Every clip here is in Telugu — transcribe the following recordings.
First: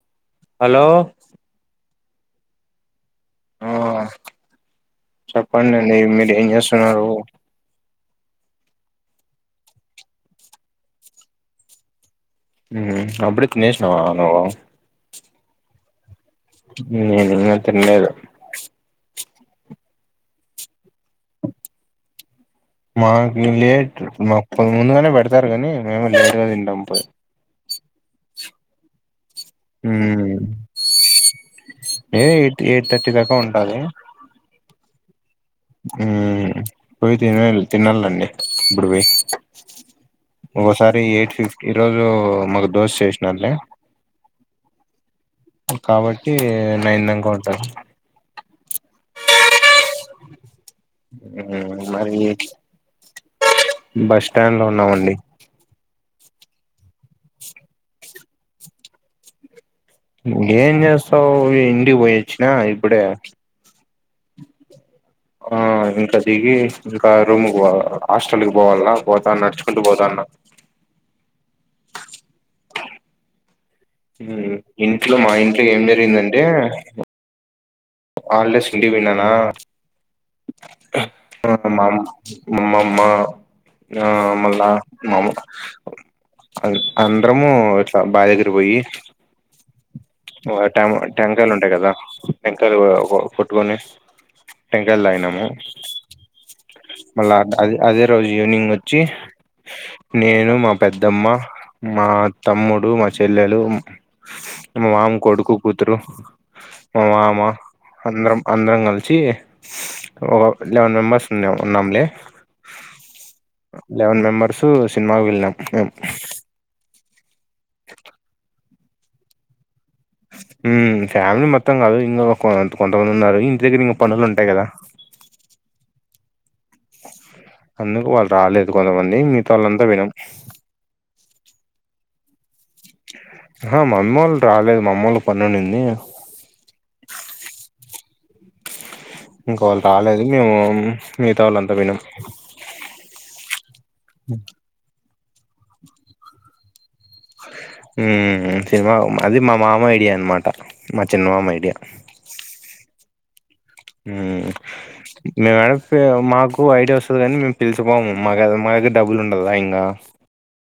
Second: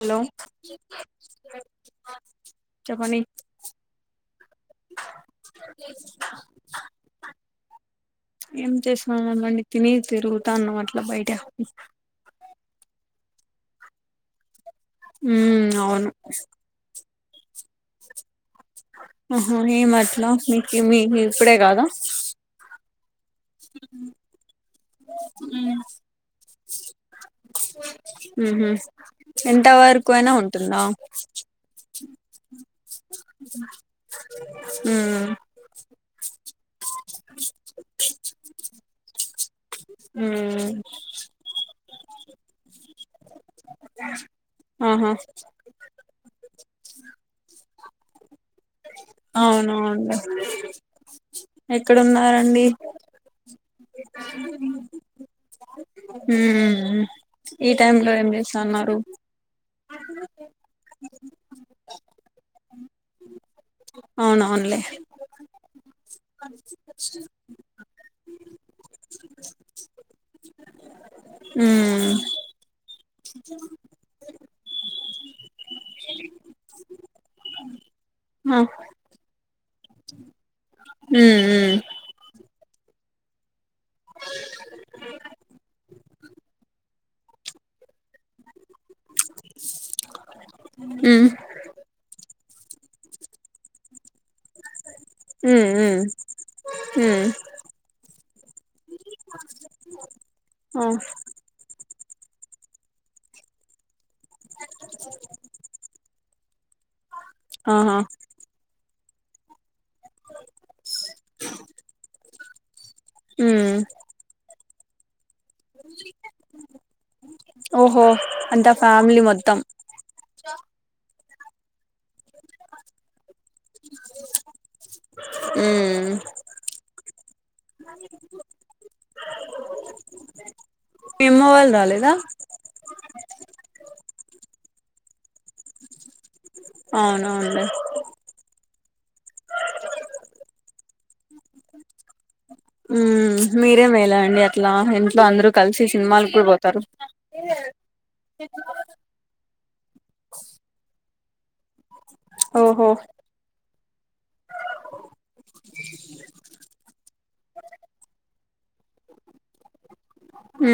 హలో హలో చెప్పండి ఆ చెప్పండండి మీరేం చేస్తున్నారు ఏం [unintelligible] తిని తిరుగుతాన్నాం అట్లా బయట ఉహ్ అప్పుడే తినేష్నవ నువ్ ఉమ్ అవును నేన్ నిజంగా తిన్లేద్ ఆహో మేమట్లా మీక్ మీ మీ ఇప్పుడే కాదా మా మేమ్ లేట్ ముప్ ముందుగానే పెడతారు గానీ మేమే లేటుగ తింటాం పోయ్ హ్మ్ హు ఎంత వరకు అయినా ఉంటుందా ఏ ఎయిట్ ఎయిట్ థర్టీ దాకా ఉంటది ఊమ్ హ్మ్ పోయ్ తినెల్ తీనాలండి ఇప్పుడు పోయ్ ఉ ఒకసారి ఎయిట్ ఫిఫ్టీ ఈ రోజు మాకు దోశ్ యెష్ణారులె ఆహా కాబట్టి నైన్ [unintelligible] అవునువునులే మరి ఎక్కడున్నారండి బస్ స్టాండ్ లో ఉన్నామండి ఊమ్మ్మ్ ఈ టైమ్ లో ఏం చేస్తాన్నారు ఏం చేస్తావు ఇంటికి పోయొచ్చిన ఇప్పుడే అవునవునులే ఆ ఇంక దిగి ఇంక రూమ్కి పో హాస్టల్కి పోవాలా పోతాను నడుచుకుంటూ పోతాన్న ఊ [unintelligible] ఉమ్ ఇంట్లో మా ఇంట్లో ఏం జరిగిందంటే ఆ హాలిడేస్ కి ఇంటికి పోయినన ఉ ఉ మ అమమ్మ ఆ మల్ళ మమ అన్ అందరము ఇట్లా [unintelligible] దగ్గర పోయి ఓగ్ ట ఉ ట ఉంటాయి కదా టెంకాయలు కొట్టుకొని [unintelligible] ఉ ఉ మళ్ళా అదే అదే రోజు ఈవినింగ్ వచ్చి నేను మా ఉ ఆ పెద్దమ్మ మా తమ్ముడు మా చెల్లెలు మా మామ కొడుకు కూతురు మా మామ ఆహా అందరం అందరం కలిచి ఒక లెవెన్ మెంబెర్స్ ఉన్నా ఉన్నాంలే ఉ లెవెన్ మెంబర్స్ సినిమాకి వెళ్లినం [unintelligible] ఓహో అంత ఆ ఫ్యామిలీ మొత్తం ఉమ్మ్ ఫ్యామిలీ మొత్తం గాదు ఇంగో కొంత్ కొంతమందున్నారు ఇంటి దగ్గర ఇంక పనులుంటాయి గదా హు అందుకు వాళ్ళు రాలేదు కొంతమంది మిగత వాళ్ళంతా పోయినం మీ అమ్మ వాళ్ళు రాలేద అహ మమ్మీ వళ్ళు రాలేదు మామ్మోళ్ళ పనీ [unintelligible] అవునవునులే ఇంకో వాళ్ళు రాలేదు మేము మిగత వాళ్ళంతా పోయినం మీరే మేల అండి అట్లా ఇంట్లో అందరు కలిసి సినిమాలకు కూడ పోతారు సినిమా అది మా మామ ఐడియా అనమాట మా చిన్న మామ ఐడియా ఓహో హు మే మడ మాకు ఐడియా వస్తుంది కానీ మేము పిలిచిపోము మా మా దగ్గర డబ్బులు ఉండదా ఇంగ ఉ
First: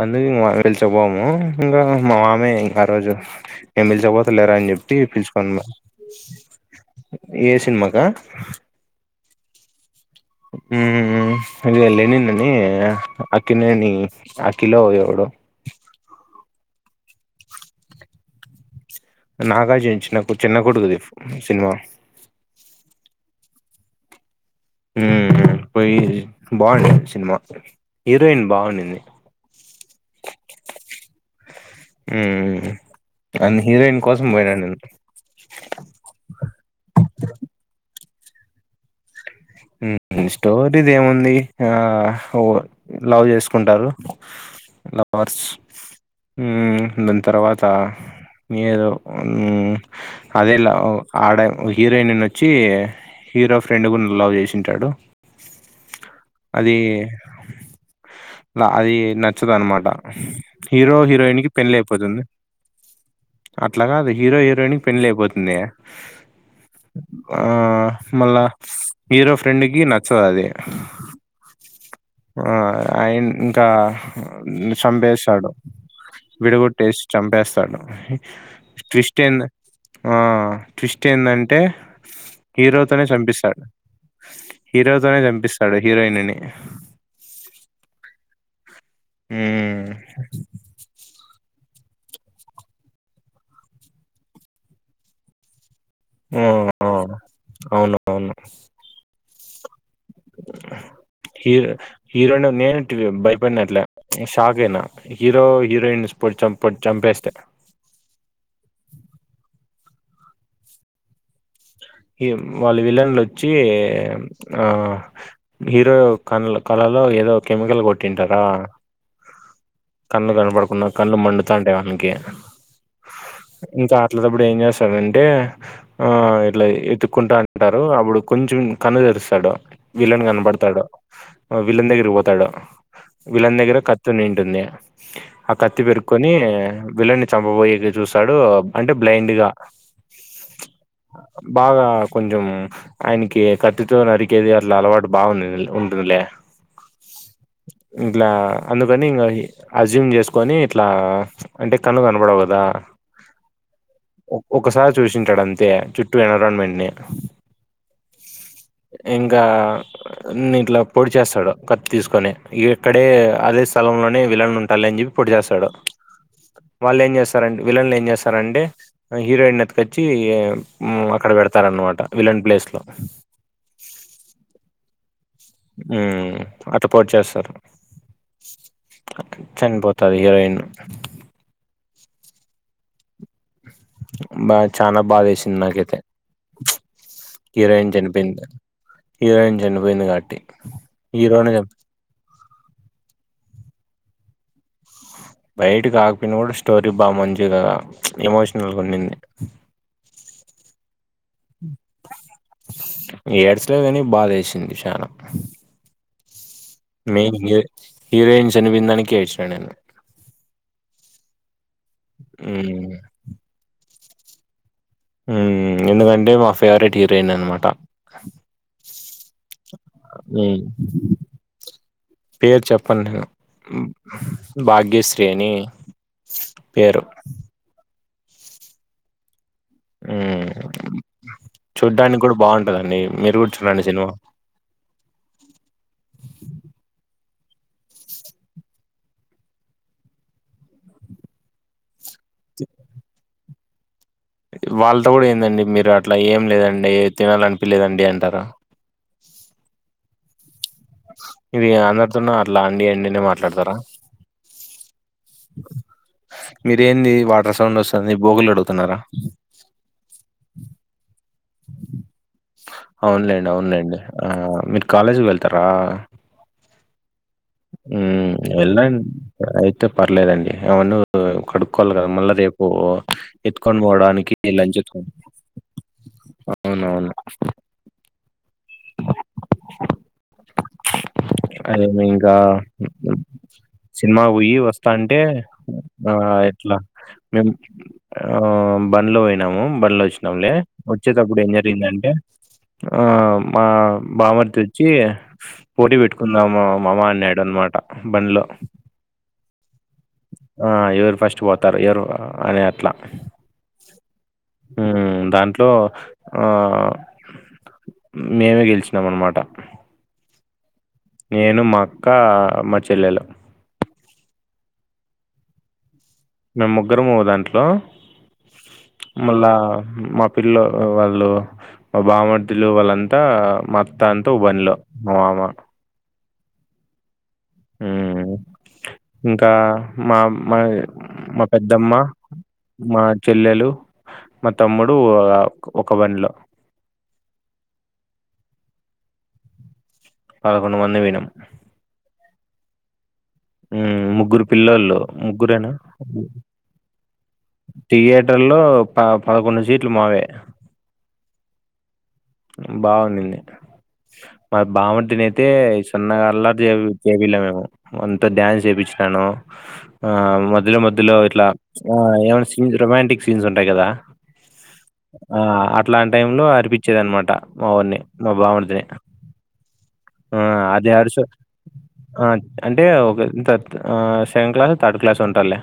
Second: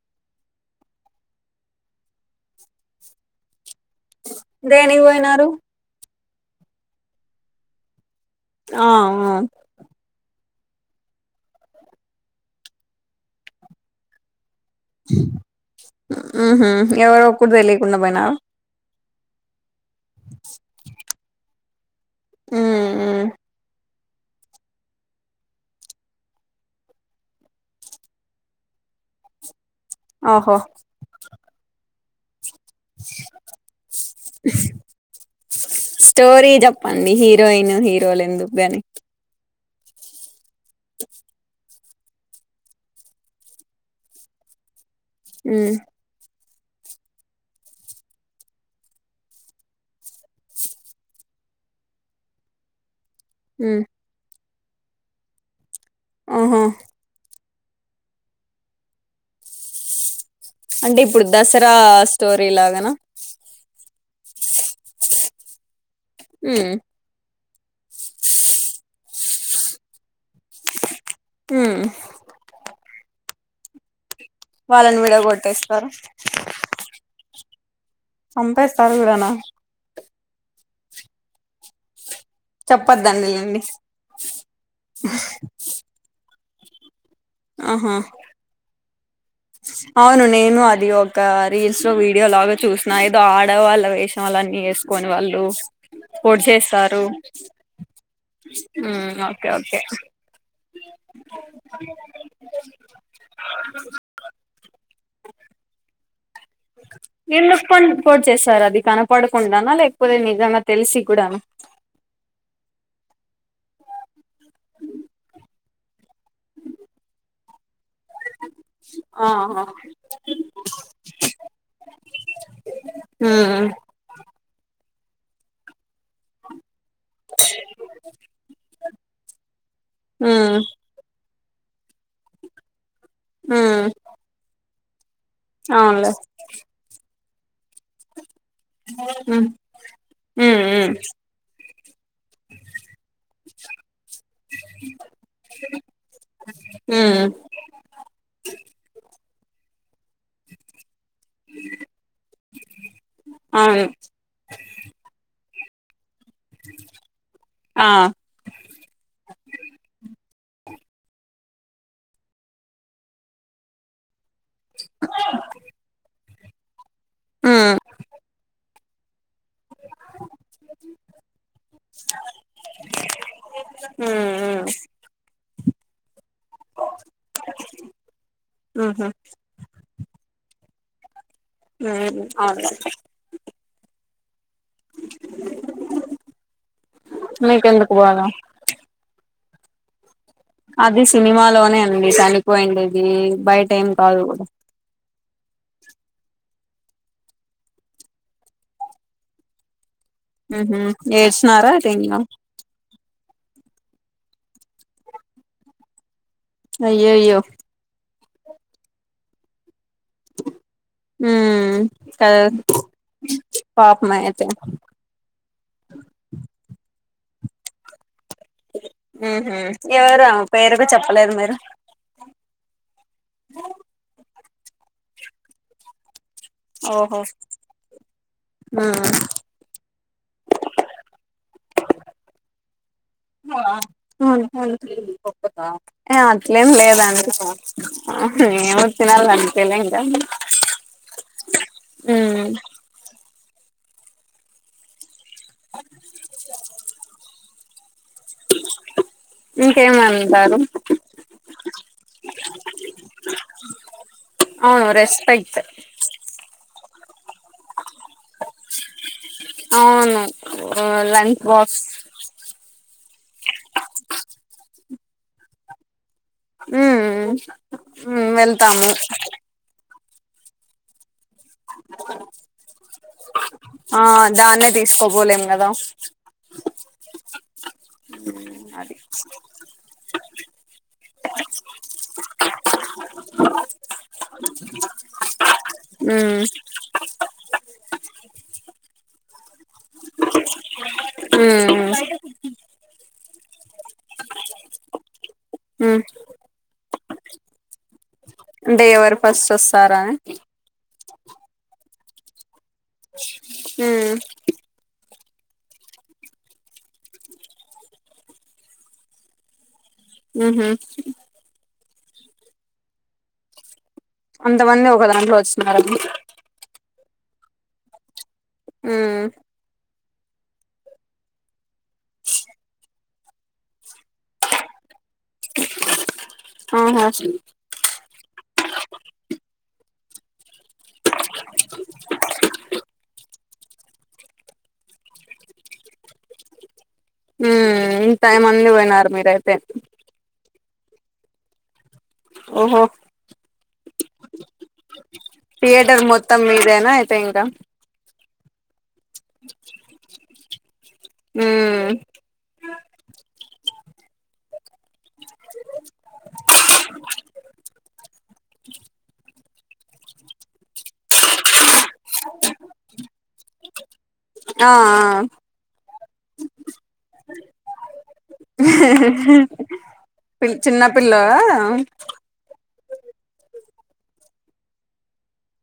అందుకు ఇంకా వెలిచ పోము ఇంకా మా మామే ఇంకా ఆ రోజు [unintelligible] పోతలేరా అన్ జెప్పి దేనికి పోయినారు పిన్సిపల్ ను ఏ సినిమాక ఆ ఆ ఉ అ లేనిన్ అని అక్కినేని అఖిలో ఎవడో ఊహు ఎవరో ఒక్కురు తెలియకుండ పోయినా నాగార్జు చిన్న చిన్న కొడుకుది సినిమా ఉ ఉ ఉ ఉమ్ పోయి బాగుంది సినిమా హీరోయిన్ బాగుండింది బ్లాంక్ ఆహో మ్ వాని హీరోయిన్ కోసం పోయినా నేను. స్టోరీ చెప్పండి హీరోయిన్ హీరోలు ఎందుకు కానీ స్టోరీది ఏముంది ఆ లవ్ చేసుకుంటారు. నా పర్స్, మ్మ్ మ్ దానితర్వాత ఏదో ఉన్ మ్ అదే లవ్ ఆడ హీరోయిన్ వచ్చి హీరో మ్మ్ ఫ్రెండ్ గూడా లవ్ చేసింటాడు ఓహో అదీ అది నచ్చదు అన్నమాట. హీరో అంటే ఇప్పుడు హీరోయిన్ కి దసరా పెళ్లి అయిపోతుంది. స్టోరీ లాగానా అట్లా గాదు, హీరో హీరోయిన్ కి పెళ్లయిపోతుంది. మ్మ్ ఆ మళ్ళా హీరో ఫ్రెండ్ కి నచ్చదు అది. మ్హ్ ఆ ఆయన ఇంకా వాళ్ళని చంపేశాడు. విడగొట్టేస్తారు విడగొట్టేసి చంపేస్తాడు. చంపేస్తారు ట్విస్ట్ కూడానా ఏదంటే ఆ ట్విస్ట్ ఏందంటే హీరోతోనే చెప్పద్దండిలేండి చంపిస్తాడు హీరోతోనే చంపిస్తాడు హీరోయిన్ ని. ఆహా! హ్మ్. అవును నేను అదివోగ్ ఒక రీల్స్ లో వీడియో లాగా చూసిన ఏదో ఆడవాళ్ళ వేషం వాళ్ళన్నీ వేసుకొని వాళ్ళు పొడి ఓహ్! చేస్తారు ఓహ్! అవునవును. ఓకే ఓకే హీరో హీరో నేను భయపడినట్లే షాక్ అయినా. హీరో హీరోయిన్స్ పొడిచి చంప ఎందుకు పొడి చేసారు అది కనపడకుండానా లేకపోతే నిజంగా తెలిసి కూడానా ఈ వాళ్ళు విలన్లు వచ్చి హీరో కండ్ల లో కళలో ఏదో కెమికల్ కొట్టింటారా ఆహా కళ్ళు కనపడుకుండా కళ్ళు మండుతాంటాయి వానికి మ్మ్ ఇంకా ఇట్లా తప్పుడు ఏం చేస్తాడంటే ఆ ఇట్లా ఎత్ కుంటా ఉంటారు. అప్పుడు కొంచెం కన్ను తెరుస్తాడు విలన్ మ్మ్ కనపడతాడు. విలన్ దగ్గరకి పోతాడు. విలన్ దగ్గర మ్మ్ కత్తి ఉన్నింటుంది. ఆ కత్తి అవునులే పెరుకొని విలన్ ని చంపబోయేకి చూస్తాడు. అంటే బ్లైండ్ మ్ గా హూ బాగా కొంచం ఆయనకి కత్తో నరి కేది అట్లా అలవాటు బాగా ఉంటుంది లే మ్మ్ ఇట్లా అందుకని ఇంగ అజ్యూమ్ చేసుకో ని ఇట్లా అంటే కండ్లు కనపడవు కదా? అవును ఒకసారి చూసింటాడు అంతే చుట్టూ ఎన్విరాన్మెంట్ ని ఆ ఇంకా ఇట్లా పొడి చేస్తాడు కత్తి తీసుకొని ఇక్కడే అదే స్థలంలోనే విలన్ ఉంటాడు లే అని చెప్పి పొడి చేస్తాడు. వాళ్ళు ఏం చేస్తారంటే మ్మ్ విలన్లు ఏం చేస్తారంటే? హీరోయిన్ ఎత్తకొచ్చి అక్కడ పెడతారన్నమాట విలన్ ప్లేస్ లో మ్ హుహూ మ్ అట్లా పొడి చేస్తారు. మ్మ్ చనిపోతాది హీరోయిన్. అవును [unintelligible] బా చానా బాధ వేసింది నాకైతే హీరోయిన్ మీకెందుకు బాధ చనిపోయింది. హీరోయిన్ చనిపోయింది కాబట్టి అది హీరోనే చంపి సినిమాలోనే అండి చనిపోయిండిది బైట ఏం కాదు కూడా బయట కాకపోయినా కూడా స్టోరీ బాగా మంచి కదా ఎమోషనల్గా ఉన్నింది ఆహా ఏడ్సినారా అ ఏడ్చలేదు కాని బాధేసింది చాలా మెయిన్ అయ్యయ్యో హీ హీరోయిన్స్ చనిపోయిందానికే ఏడ్చినా నేను హ్మ్మ్ కద ఉమ్ పాపమే అయితే ఉ ఎందుకంటే మా ఫావరెట్ హీరోయిన్ అన్న మాట హ ఎవరు ఆమె ఉమ్ పేరు కూడా చెప్పలేదు మరి పేరు చెప్పన్ నేను భాగ్యశ్రీ అని పేరు ఓహో ఆ ఉమ్ చూడ్డానికి కూడా బాగుంటందండి మీరు కూడా చూడండి సినిమా అవును ఏ అట్లేం లేదండి ఏమో తినాలనిపియలే ఇంకా వాళ్ళతో కూడా ఏందండి మీరు అట్లా ఏం లేదండి తినాలనిపిలేదండి అంటారు ఇంకేమంటారు ఇది అందరితోన అట్లా అండి అండినే మాట్లాడతారా అవును రెస్పెక్ట్ మీర ఏంది వాటర్ సౌండ్ వస్తుంది భోగులు కడుగుతున్నారా అవును లంచ్ బాక్స్ అవునులేండి అవునులేండి ఆ మీరు కాలేజీకి వెళ్తారా ఉమ్ ఉ ఉమ్ వెళ్తాము వెళ్లండి అయితే పర్లేదండి ఏమన్నా కడుక్కోవాలి కదా మళ్ళా రేపు ఎత్తుకొని ఆ పోవడానికి దాన్నే లంచ్ ఎత్క తీసుకోపోలేం కదా అవునవును అది అదే లెండి ఆ సినిమా పోయి వస్తా అంటే ఆ ఉమ్ ఎట్లా మేము బండ్లో పోయినాము బండ్లో వచ్చినాములే వచ్చేటప్పుడు ఏం ఉమ్ జరిగిందంటే ఆ మా బామర్తి వచ్చి పోటీ ఉమ్ పెట్టుకుందామా మామ అన్నాడు అనమాట బండ్లో అంటే ఎవరు ఫస్ట్ వస్తారా ఆ ఎవరు ఫస్ట్ పోతారు ఎవరు అనే అట్లా హ ఉమ్ దాంట్లో ఆ మేమే గెలిచినాం అన్నమాట ఆహ నేను మా అక్క మా చెల్లెలు అంతమంది ఒక దాంట్లో వస్తున్నారని మేము ముగ్గురము ఒక దాంట్లో ఉమ్ మళ్ళా మా పిల్లో వాళ్ళు మా బామర్దులు వాళ్ళంతా మా అత్త అంతా బండిలో మా మామ ఆహా ఇంకా మా మా మా పెద్దమ్మ మా చెల్లెలు మా తమ్ముడు ఒక బంలో హ్మ్ టైం అన్ని పోయినారు మీరైతే పదకొడు మంది పోయినం ఓహో ఊ ముగ్గురు పిల్లల్లో ముగ్గురేనా థియేటర్ మొత్తం మీదేనా అయితే ఇంకా థియేటర్ లో పదకొండు సీట్లు మావే హ్మ్ బాగుడింది మారి బాగుంటనియితే సన్నగా అల్లా చేపిల మేము అంత డా న్స్ ఏపించినాను ఆ మధ్యలో మధ్యలో ఇట్లా ఆ ఏమనా సీన్స్ రొమాంటిక్ సీన్స్ ఉంటాయి కదా ఆ అట్లాంటి టైం లో అరిపించేది అనమాట మావోన్ మా బామర్దదిని హ ఆ అది అడుసు అంటే ఒక సెకండ్ క్లాస్ థర్డ్ క్లాస్ ఉంటాలె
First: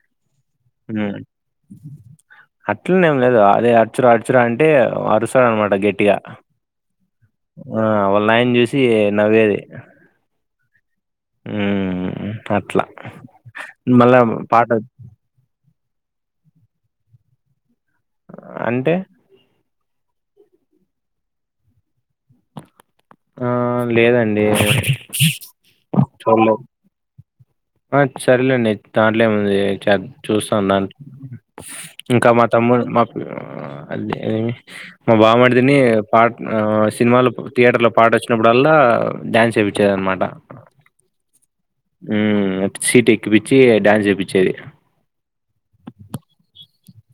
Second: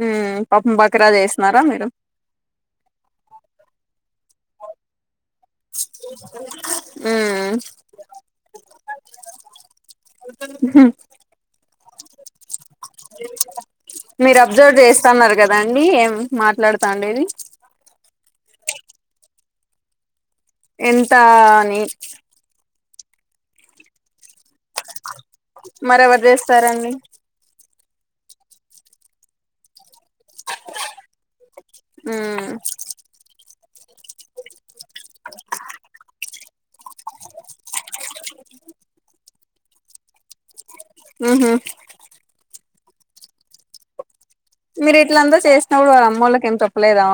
హ్మ్ పాపం బకరా చేసన్నారా మీరు అట్లనేం లేదు అదే అడుచురా అడుచురా అంటే వరుస ఆనమాట గట్టిగా ఉమ్ ఆ వాళ్ళైన్ చూసి నవ్వేది హ్మ్ అట్లా మళ్ళా పాట స్తున్నారు కదా అండి ఏం మాట్లాడుతాండడిది అంటే ఎంత ఆని ఆ లేదండి మరెవరు చూడలేదు చేస్తారండి ఆ సరేలేండి దాంట్లేముంది చె చూస్తాను దన ఇంకా మ్మ్ మా తమ్ముడు మా అదే అదేమి మా బావమరిది ని పాట్ ఆ సినిమాలు థియేటర్ లో పాట వచ్చినప్పుడు ఆల్లా డ్యాన్స్ చేపించేది అనమాట ఆహ ఉ సీట్ ఎక్కిపచ్చి డాన్స్ చేపించేది మీరు ఇట్లంతా చేసినప్పుడు వాళ్ళ అమ్ముల కి ఏం చెప్పలేదా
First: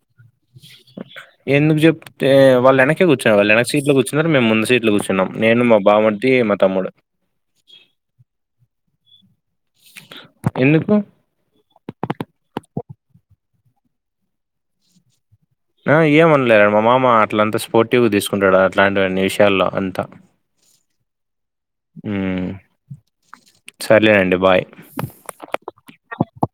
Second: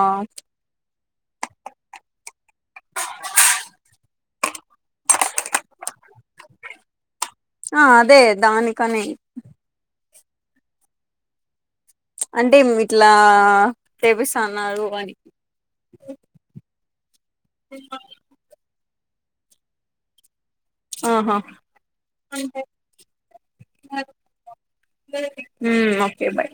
ఎందుకు చెప అంటె వాళ్ళ వెనకే కూర్చున్నారు వాళ్ళ వెనకకి సీట్లు కూర్చున్నారు మేము ముందు సీట్లు కూర్చున్నాం నేను మా బామది మా తమ్ముడు ఆ అదే దానికనే ఎందుకు అంటే ఇట్లా తెపిస్తున్నారు అని ఏమనలే మా మామ అట్ల అంతా ష్పోర్టివ్గా తీసుకుంటాడు అలాంటివన్నీ విషయాల్లో అంతా ఆహా హ్మ్. సర్లేనండి. బాయ్. హ్మ్ ఓకే బాయ